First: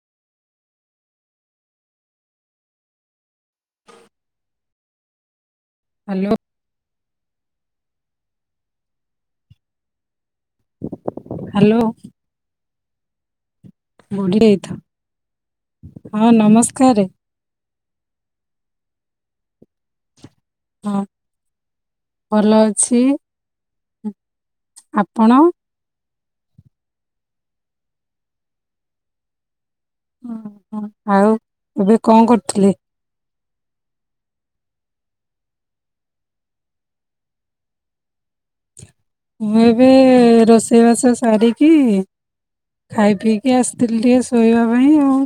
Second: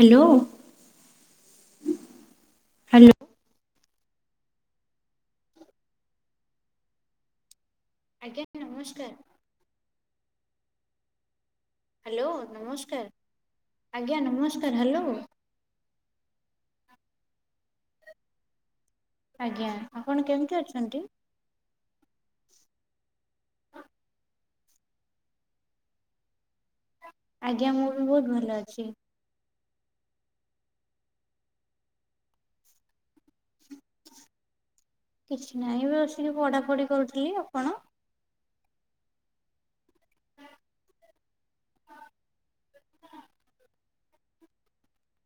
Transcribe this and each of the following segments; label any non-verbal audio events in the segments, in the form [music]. Hello hello. Hello ଆଜ୍ଞା ନମସ୍କାର। Hello ନମସ୍କାର। ଆଜ୍ଞା ବୁଢ଼ୀ ନମସ୍କାର ହେଇଥା। ହ୍ୟାଲୋ ହଁ ନମସ୍କାର। ଘରେ ଆଜ୍ଞା ଆଉପଣ କେମତି ହଁ ଭଲ ଅଛି। ଆପଣ? ଆଜ୍ଞା ମୁଁ ବି ବହୁତ ଭଲ ଅଛି। ଆଉ ଏବେ କଣ କରୁଥିଲେ? କିଛି ନହିଁ ବି ବସିକି ପଢାପଢି କରୁଥିଲି। ଆପଣ? ମୁଁ ଏବେ ରୋଷେଇବାସ ସାରିକି ଖାଇ ପିଇକି ଆସିଥିଲି ଟିକେ ଶୋଇବା ପାଇଁ ଆଉ।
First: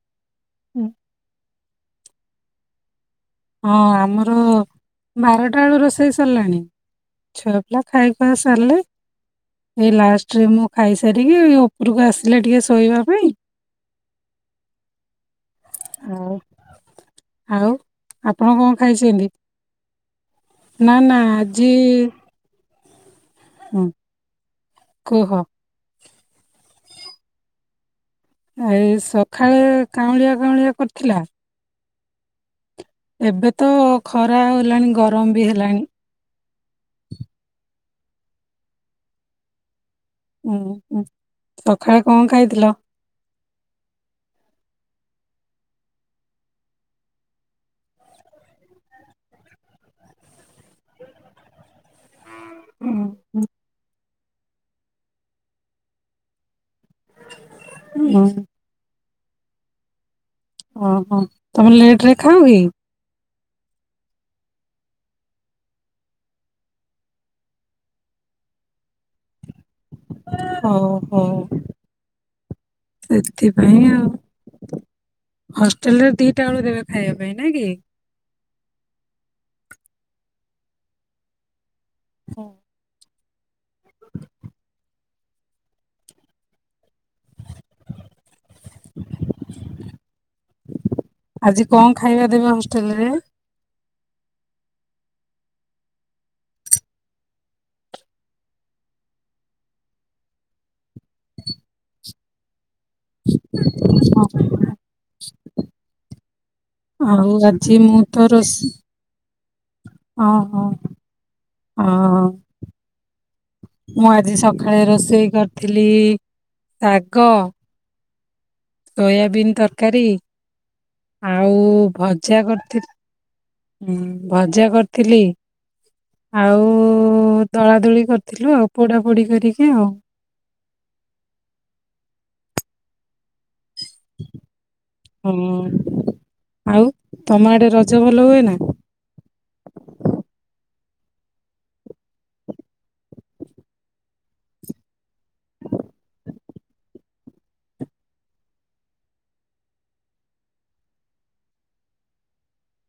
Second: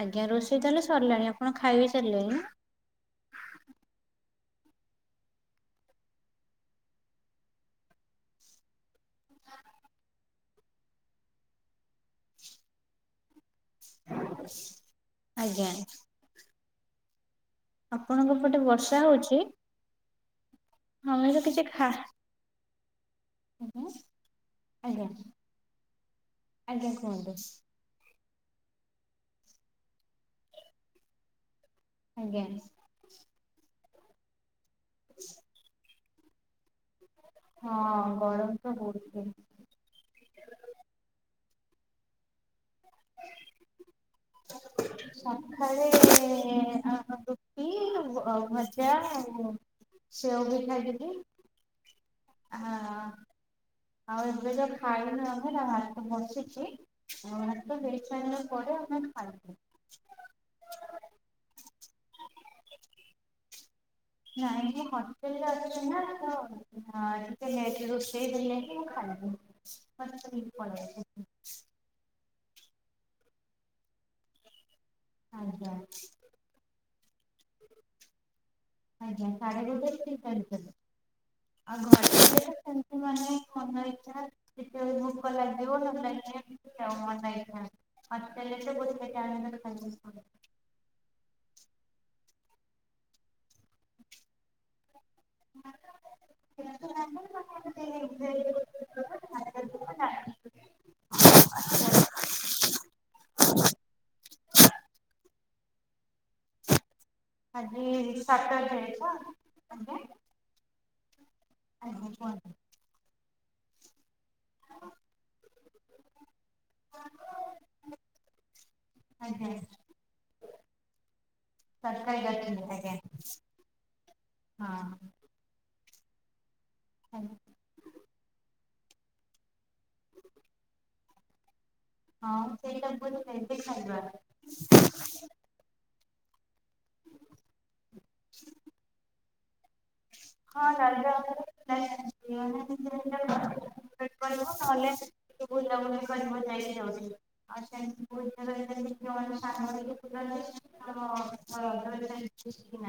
ଆଞା ଆଜ୍ଞା ରଷେଇ ତାହେଲେ ସିରଲାଣି ପଣ ଖାଇ ସାରିଲେଇଁ ନା? ହଁ ଆମର ବାରଟା ବେଳୁ ରୋଷେଇ ସରିଲାଣି। ଛୁଆ ପିଲା ଖାଇ ଖୁଆ ସାରିଲେ ଏଇ ଲାଷ୍ଟରେ ମୁଁ ଖାଇସାରିକି ଉପରକୁ ଆସିଲି ଟିକେ ଶୋଇବା ପାଇଁ। [inaudible] ଆଜ୍ଞା ଆଉ ଆଉ ଆପଣଙ୍କ ଆପଣ ପଟେ କଣ ବର୍ଷା ଖାଇଛନ୍ତି ହଉଛି ନା ନା ଆଜି ହୁଁ, ଆଜ୍ଞା ଆଜ୍ଞା କୁହ। ଆଜ୍ଞା କୁହନ୍ତୁ ଏଇ ସଖାଳେ କାଉଁଳିଆ କାଉଁଳିଆ କରିଥିଲା। ଆଜ୍ଞା ଏବେ ତ ଖରା ହ ଲାଣି ଗରମ ବି ହେଲାଣି। ହଁ ଗରମ ତ ବହୁତ ହୁଏ। ହୁଁ ହୁଁ ସକାଳେ କଣ ଖାଇଥିଲ? ସଖାଳେ ଆ ରୁଟି, ବ ଭଜା, ଆଉ ସେଓ ବି ଖାଇଥିଲି। ଆ ଉଁ ଉଁ, ଆଉ ଏବେ ତ ଖାଇନୁ ଆମେ ଏଇନା ଭାତ ବସିଛି। ଆଉ ଭାତ ହେଇ ଉଁ, ସାଇଲା ପରେ ଆମେ ଖାଇବୁ। ଓହୋ ତମେ ଲେଟ ରେ ଖାଅ କି? ନାଇଁ ନାଇଁ ହଷ୍ଟେଲରେ ଅଛି ନା, ତ ହଁ ଟିକେ ଲେଟ ରୋଷେଇ ହେଲେ ହିଁ ମୁଁ ଖାଇବି। ହଉ ହଉ [unintelligible] ସେଥିପାଇଁ ଆଉ। ଆଜ୍ଞା। ହଷ୍ଟେଲ ରେ ଦିଟା ବେଳୁ ଦେବେ ଖାଇଆ ପାଇଁ ନାଇ କି? ଆଜ୍ଞା ସାଢେ ଗୋଟେ ରୁ ଦି ଟା ଭିତରେ। ଆଉ ଘରେ ହୁଁ। ଥିଲେ ତ ସେମିତି ମାନେ ମନ ଇଚ୍ଛା ଯେତେବେଳେ ଭୋକ ଲାଗିବ, ନହେଲେ ଏଁ ମନ ଇଚ୍ଛା ହଷ୍ଟେଲ ରେ ତ ଗୋଟେ ଟାଇମ ମାନେ ଦେବେ। ଆଜି କଣ ଖାଇବା ଦେବେ ହଷ୍ଟେଲ ରେ? [unintelligible] [inaudible] ଆଉ ଆଜି ମୁଁ ତ ରୋ ସ ସାଟର୍ଡେ ତ ଆଜ୍ଞା ହଁ ହଁ। ଆଜ୍ଞା ଅହୋ। କୁହନ୍ତୁ ମୁଁ ଆ ଜି ସଖାଳେ ରୋଷେଇ କରିଥିଲି ଶାଗ ଆଜ୍ଞା ସୋୟାବିନ ତରକାରୀ ଆଉ ତରକାରୀ ଭଜା କରିଥିଲେ ଆଜ୍ଞା କରିଥିଲି। ଉଁ ଭଜା ହଁ କରିଥିଲି। ଆଉ ଆଜ୍ଞା ଦଳା ଦଳି କରିଥିଲୁ ଆ ପୋଡାପୋଡି କରିକି ଆଉ। ହଁ ସେଇଟା ବହୁତ ବେଶ୍। ହଁ। ଆଉ ତମ ଆଡେ ରଜ ଭଲ ହୁଏ ନା। ହଁ ରଜ [unintelligible] ନହଲେ ବୁଲାବୁଲି କର ଯାଇକି ଯାଉଠି।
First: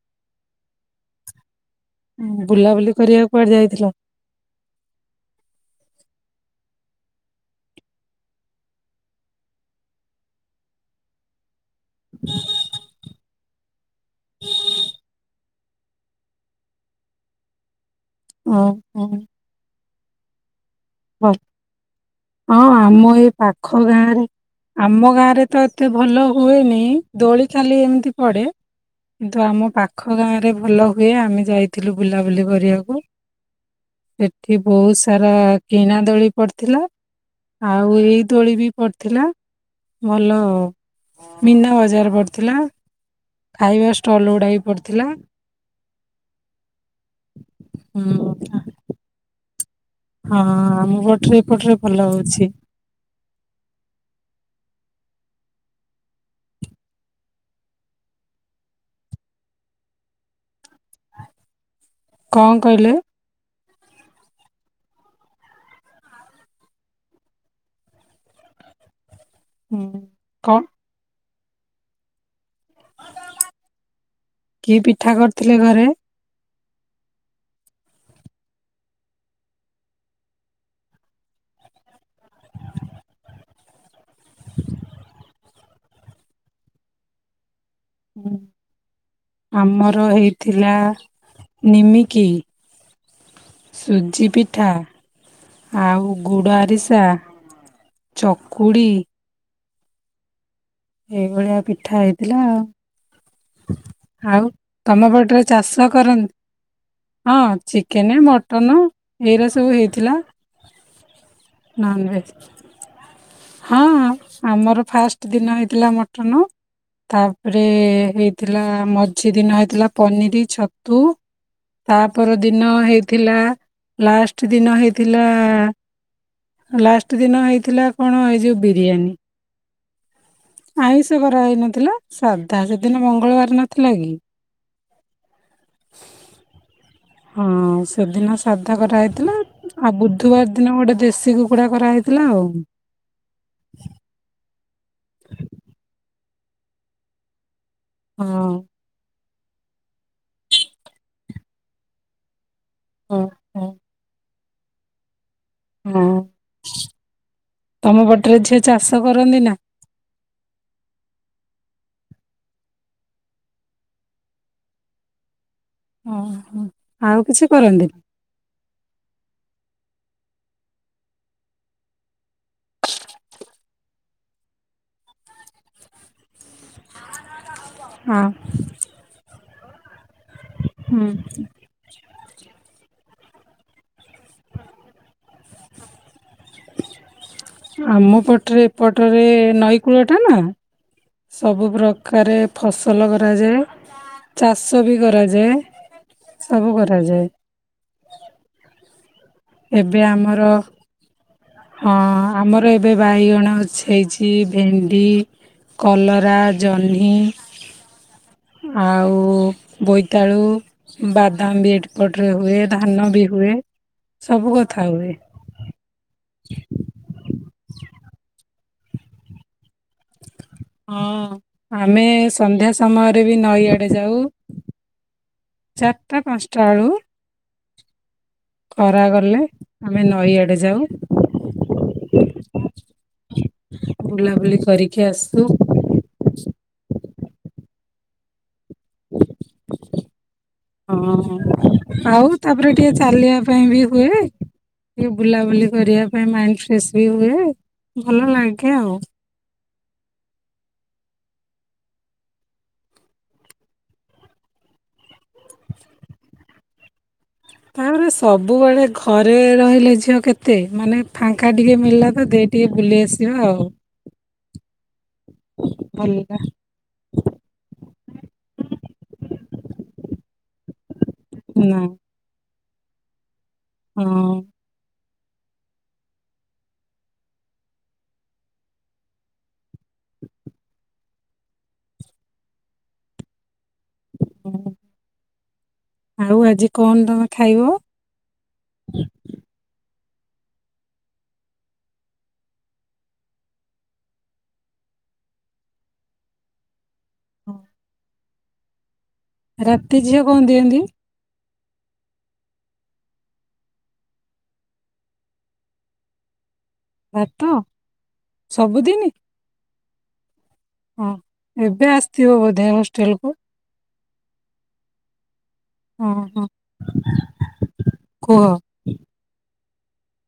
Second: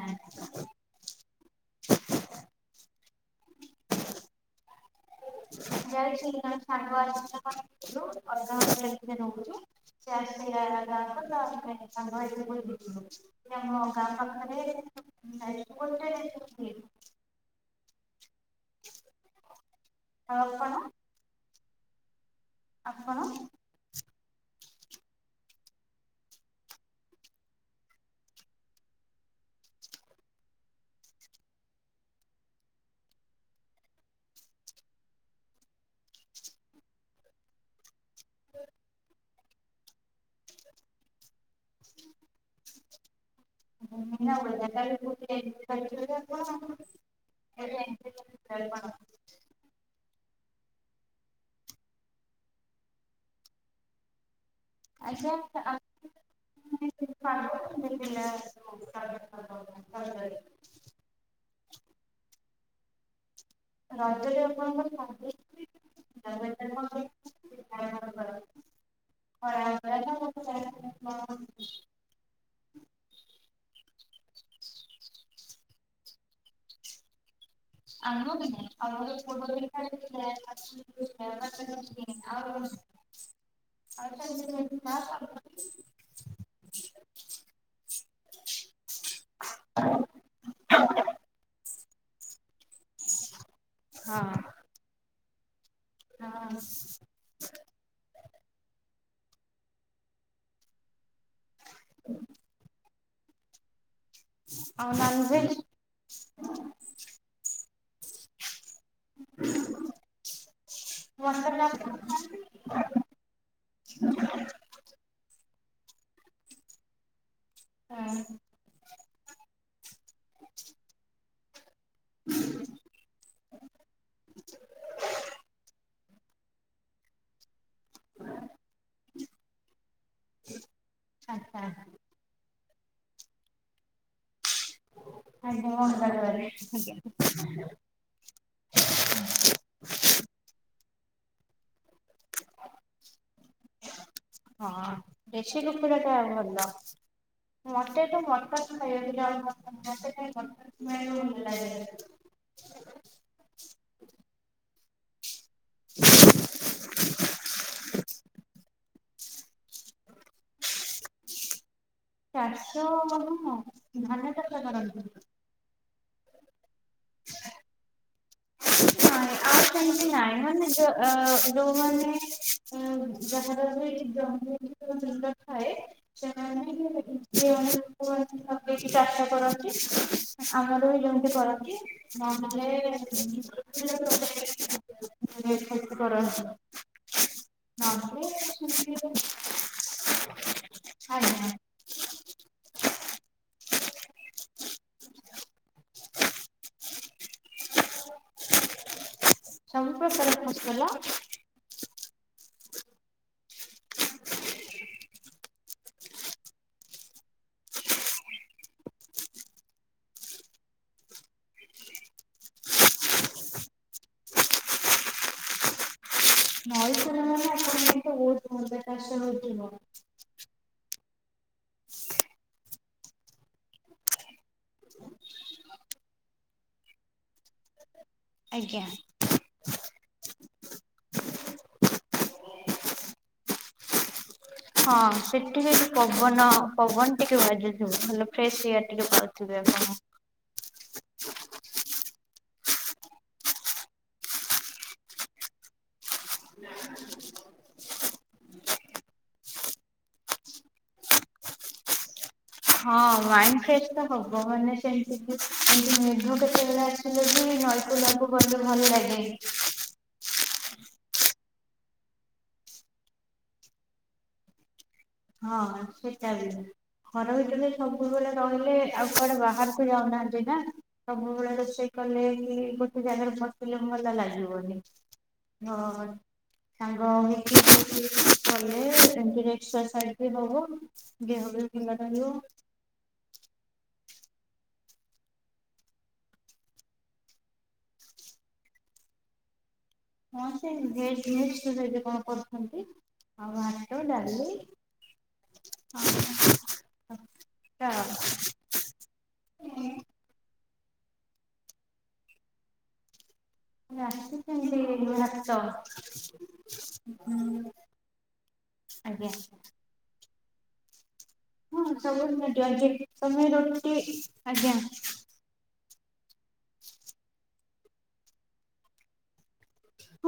[unintelligible] ବୁଲାବୁଲି କରିବାକୁ କୁଆଡେ ଯାଇଥିଲ। [unintelligible] ସାଙ୍ଗ ହେଇକି। ଓ ହୋ। ତା ପାଖରେ [inaudible] ଓ ହୋ- ହଁ କଣ। ହଁ। ହଁ ଆମ ଆପଣ ଏଇ ପାଖ ଗାଁ ରେ ଆମ ଗାଁରେ ତ ଏତେ ଭଲ ହୁଏନି, ଦୋଳି ଖାଲି ଏମିତି ପଡେ, କିନ୍ତୁ ଆମ ପାଖ ଗାଁରେ ଭଲ ହୁଏ, ଆମେ ଯାଇଥିଲୁ ବୁଲାବୁଲି କରିବାକୁ ସେଠି ବହୁତ ସାରା କିଣା ଦୋଳି ପଡ଼ିଥିଲା, ଆଉ ଏଇ ଦୋଳି ବି ପଡ଼ିଥିଲା, ଭଲ ମିନା ବଜାର ପଡ଼ିଥିଲା। ମିନା ବଜାର ହୁଁ [unintelligible] ହଁ ଆମ ପଟରେ ଏପଟରେ ଭଲ ହଉଛି। ଆଚ୍ଛା [unintelligible] କଣ କହିଲେ? ରଜରେ ଆପଣଙ୍କର ହୁଁ କଣ [unintelligible] [unintelligible] କି ପିଠା କରିଥିଲେ ଘରେ? ଆମ [unintelligible] ଆମ ଘରେ [unintelligible] ଆଉ [unintelligible] [inaudible] ଉଁ, ଆମର ହେଇଥିଲା ନିମି କିି ସୁଜି ଦେଶୀ ପିଠା ଆଉ ଗୁଡ଼ ଆରିସା, ଚକୁଡ଼ି ଏଇ ଭଳିଆ ପିଠା ହେଇଥିଲା। ଆଉ ତୋମ ପଟରେ ଚାଷ କରନ୍ତି? ହଁ, ଚିକେନ୍ ମ ଟନ ଏଇରା ସବୁ ହେଇଥିଲା ନନଭେଜ୍ ହଁ ଆମର ଫାଷ୍ଟ ଦିନ ହେଇ ଥିଲା ମଟନ୍ ତା ରେ ହେଇଥିଲା ମ ସେଦିନ ହେଇଥିଲା ପନିରି, ଛତୁ ତାପର ଦିନ ହେଇଥିଲା ଲାଷ୍ଟ ଦିନ ହେଇଥିଲା ଲାଷ୍ଟ ଦିନ ହେଇଥିଲା କଣ ଏଇ ଯୋଉ ବିରିୟାନୀ। ଆଇଁଷ କରା ହେଇନଥିଲା ସା ତା ସେଦିନ ମଙ୍ଗଳବାର ନଥିଲା କି ଆଜ୍ଞା ମଙ୍ଗଳବାରେ ଆଜ୍ଞା। ହଁ ସେଦିନ ସାଧା କରାହେଇଥିଲା, ଆଉ ବୁଧବାର ଦିନ ଗୋଟେ ଦେଶୀ ଶୀ କୁକୁଡ଼ା କରାହେଇଥିଲା ଆଉ। ହଁ ଦେଶୀ କୁକୁଡ଼ା ତ ଭଲ [inaudible] ମୋତେ ତୁ [unintelligible] ହଁ। ମୋଟା [unintelligible] ଖଇଯାଉଥିଲାଉ। [unintelligible] ହଁ ହଁ। ହଁ, ତମ ବାଟରେ ଝିଅ ଚାଷ କରନ୍ଦିନା ଚାଷ [unintelligible] ଧାନ ଚାଷ କରନ୍ତି ହଁ ହଁ। ଆଉ କିଛି କରନ୍ତିନି [unintelligible] ହ ଆ ସେତି ନା ଲୋମାନେେ ଜ ଜ ନଲଖଏ ସେ [unintelligible] [unintelligible] କଣ ସବକି ଚାଷ କରନ୍ତି ହଁ ହ [inaudible] ଆମର ବି ହୁଁ। ଯୋଉଠି କରନ୍ତି ମମେ [unintelligible] ହ [unintelligible] ଆମ ନହେଲେ ପଟରେ ଏପଟରେ ନଈ କୂଳ ଟା ନା ଆଜ୍ଞା ସବୁ ପ୍ରକାରେ ଫସଲ କରାଯାଏ। ଚାଷ ବି କରାଯାଏ ସବୁ କରାଯାଏ। ସବୁ ଏବେ ପ୍ରକାର ଆମର ଫସଲ ହଁ, ଆମର ଏବେ ବାଇଗଣ ଅଛି ହେଇଛି। ଭେଣ୍ଡି, କଲରା, ଜହ୍ନି ଆଉ ବୋଇତାଳୁ, ବାଦାମ ବି ଏଟପଟରେ ହୁଏ ଧାନ ବି ହୁଏ। ସବୁ କଥା ହୁଏ। ନଈ କୂଳ [inaudible] ମାନେ ଆପଣଙ୍କ ବହୁତ ଭଲ ଚାଷ ହଉଥିବ ହଁ ଆମେ ସନ୍ଧ୍ୟା ସମୟରେ ବି ନଈଆଡେ ଯାଉ ଚାରିଟା ପାଞ୍ଚଟା ଆଳୁ ଆଜ୍ଞା ଖରା ଗଲେ ଆମେ ନଈଆଡେ ଯାଉ ବୁଲାବୁଲି ହଁ କରିକି ଆସୁ ସେଠି ବି ପବନ ପବନ୍ ଆଲ [inaudible] ସେଆଟିରେ ପାଉଥିବେ ଆପଣ [inaudible] ହଁ, ଆଉ ତାପରେ ଟିକେ ଚାଲିବା ପାଇଁ ବି ହୁଏ। ଟିକେ ବୁଲାବୁଲି କରିବା ପାଇଁ, ମାଇଣ୍ଡ ଫ୍ରେେଶ ବି ହୁଏ। ଭଲ ଲାଗେ ଆଉ ହଁ ମାଇଣ୍ଡ ଫ୍ରେଶ ତ ହବ ମାନେ ସେମତିକି [unintelligible] କେତେବେ ତାପରେ ସବୁବେଳେ ଲାଗେ ଘରେ ରହିଲେ ଝିଅ କେତେ ତେ ମାନେ ଫାଙ୍କା ଟିକେ ମିଳିଲା ତ ଦେଇ ଟିକେ ବୁଲି ଆସିବା ଆଉ ହଁ ସେଟା ଭଲ ବି ଘର ଭିତରେ ସବୁବେଳେ ରହିଲେ ଆଉ କୁଆଡେ ବାହାର ଫରୋଉନାନ୍ତି ନା [unintelligible] ସବୁ ଭଳେ ନା ରୋଷେଇ କଲେ ହି ଗୋଟେ ଜାଗାରେ ବ ଶୋଇଲେ ଭଲ ହଁ ଲାଗିବନି। ହଁ ସାଙ୍ଗହେଇକି [inaudible] କଲେ ଏମିତିରେ ଏକ୍ସରସାଇଜି ସେ ଦବ [unintelligible] ହୁଁ ଆଉ ଆଜି କଣ ତମେ ଖାଇବ? ହଁ ସେ କଣ [unintelligible] ଆଉ ଭାତ ଡାଲି ହଁ ଖଟା [inaudible] ରାତି ଝିଅ କଣ ଦିଅନ୍ତି? ରାତି ସେମିତି ଭାତ ଭାତ ସବୁଦିନ ଆଜ୍ଞା ହଁ। ହଁ ଏବେ ସବୁ ଆସିଥିବ ବୋଧେ ହଷ୍ଟେଲକୁ? [unintelligible] ଆଜ୍ଞା। ଓଁ ହୋ କୁହ।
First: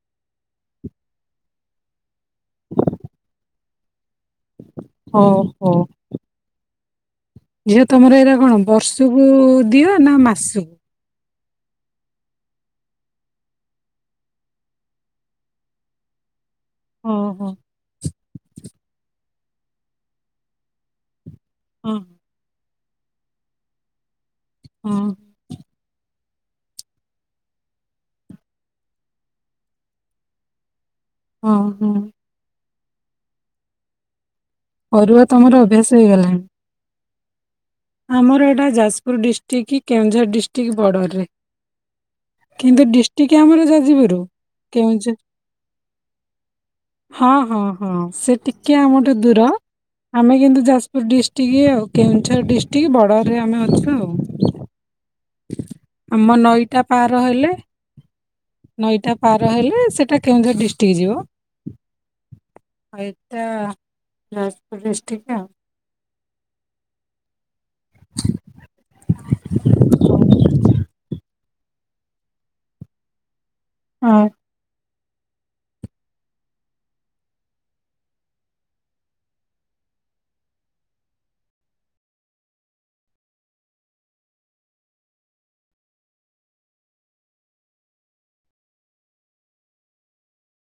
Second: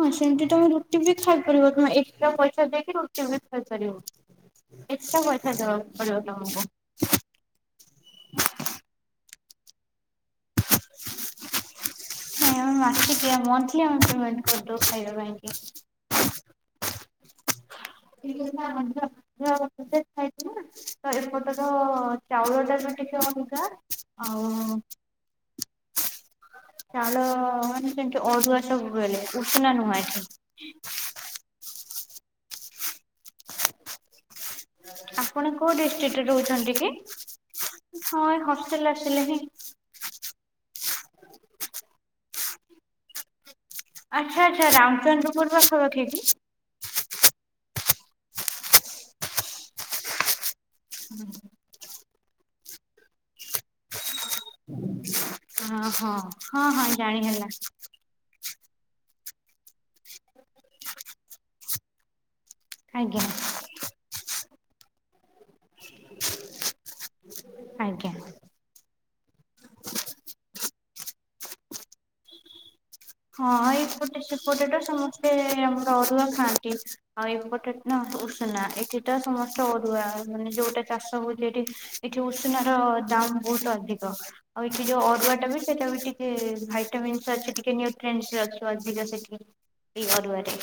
ହଁ ସେମତି ତମେ ରୁଟି ବି ଖାଇପାରିବ ତମେ ଏକ୍ସଟ୍ରା ପଇସା ଦେଇକି ରୁଟି ବି ଖାଇପାରିବ। ଏକା ହଉ ପ‌ଇଷା ହଉ ଦବାକୁ ପଡିବ ତମକୁ। ହ [inaudible] ଝିଅ ତମର ଏର କଣ ବର୍ଷକୁ ଦିଅ ନା ମା ସକୁ ନାଇଁ ଆମେ ମାସିକିୟା ମନ୍ଥଲି ଆମେ ପେମେଣ୍ଟ କରିଦୋଉ ଖାଇବା ପାଇଁ କି। ଓ ହୋ। ଖାଇ [unintelligible] [unintelligible] ହଁ ଚାଉଳଟା [unintelligible] ହଁ। ଚାଲ ମାନ ସେ ଅରୁଆ ସବୁବେଳେ ଉଷୁନା ନୁହେଁ ଏଠି। ହଁ ହଁ। ଅରୁଆ ଆପଣ ତମର କୋଉ ଅଭ୍ୟାସ ଡିଷ୍ଟ୍ରିଟରେ ହେଇଗଲାଣି। ରହୁଛନ୍ତି କି? ହଁ ଏ ଆମର ଏଟା ହଷ୍ଟେଲ ଯାଜପୁର ଆସିଲେ ହିଁ ଡିଷ୍ଟ୍ରିକ୍ଟ କି କେଉଁଝର ଡିଷ୍ଟ୍ରିକି ବର୍ଡରରେ। କିନ୍ତୁ ଡିଷ୍ଟିକି ଆମର ଯା ଆଚ୍ଛା ଆଚ୍ଛା ରାମଚନ୍ଦ୍ରପୁର ପାଖାପାଖି କି? ହଁ ହଁ ହଁ ସେ ଟିକେ ଆମଠୁ ଦୂର ଆମେ କିନ୍ତୁ ଜା ଯାଜପୁର ଡିଷ୍ଟ୍ରିକି ଆଉ। କେଉଁଝର ଡିଷ୍ଟ୍ ଟିକେ ବଡ଼ରରେ ଆମେ ଅଛୁ ଆଉ। ଓ ହଁ ଆମ ହଁ ନଈଟା ହଁ ପାର ଜାଣି ହେଲେ ହେଲା। ନଈଟା ପାର ହେଲେ ସେଟା କେଉଁଝର ଡିଷ୍ଟ୍ରିକ ଯିବ। ଆଜ୍ଞା ଏଟା ଯାଯ୍ ଡିଷ୍ଟିକ୍ ଆଉ। ଆଜ୍ଞା। ହ ହଁ ଏପଟେ ଆଉ ସେପଟେ ଟ ସମସ୍ ସ୍ତେ ଆମର ଅରୁଆ ଖାଆନ୍ତି। ଆଉ ଏପଟେ ନା ଉଷୁନା ଏଠି ତ ସମସ୍ତ ଅରୁଆ ମାନେ ଯୋଉଟା ଚାଷ ହଉଛି ଏଠି ଏଠି ଉଷୁନାର ଦାମ ବହୁତ ଅଧିକ ଆଉ ଏଠି ଯୋଉ ଅରୁଆ ଟା ବି ସେଟା ବି ଟିକେ ଭାଇଟାମିନ୍ସ ଅଛି ଟିକେ ନି ଟେନ୍ସରେ ଅଛୁ ଅଝିକ ସେଠି ଏଇ ଅରୁଆରେ।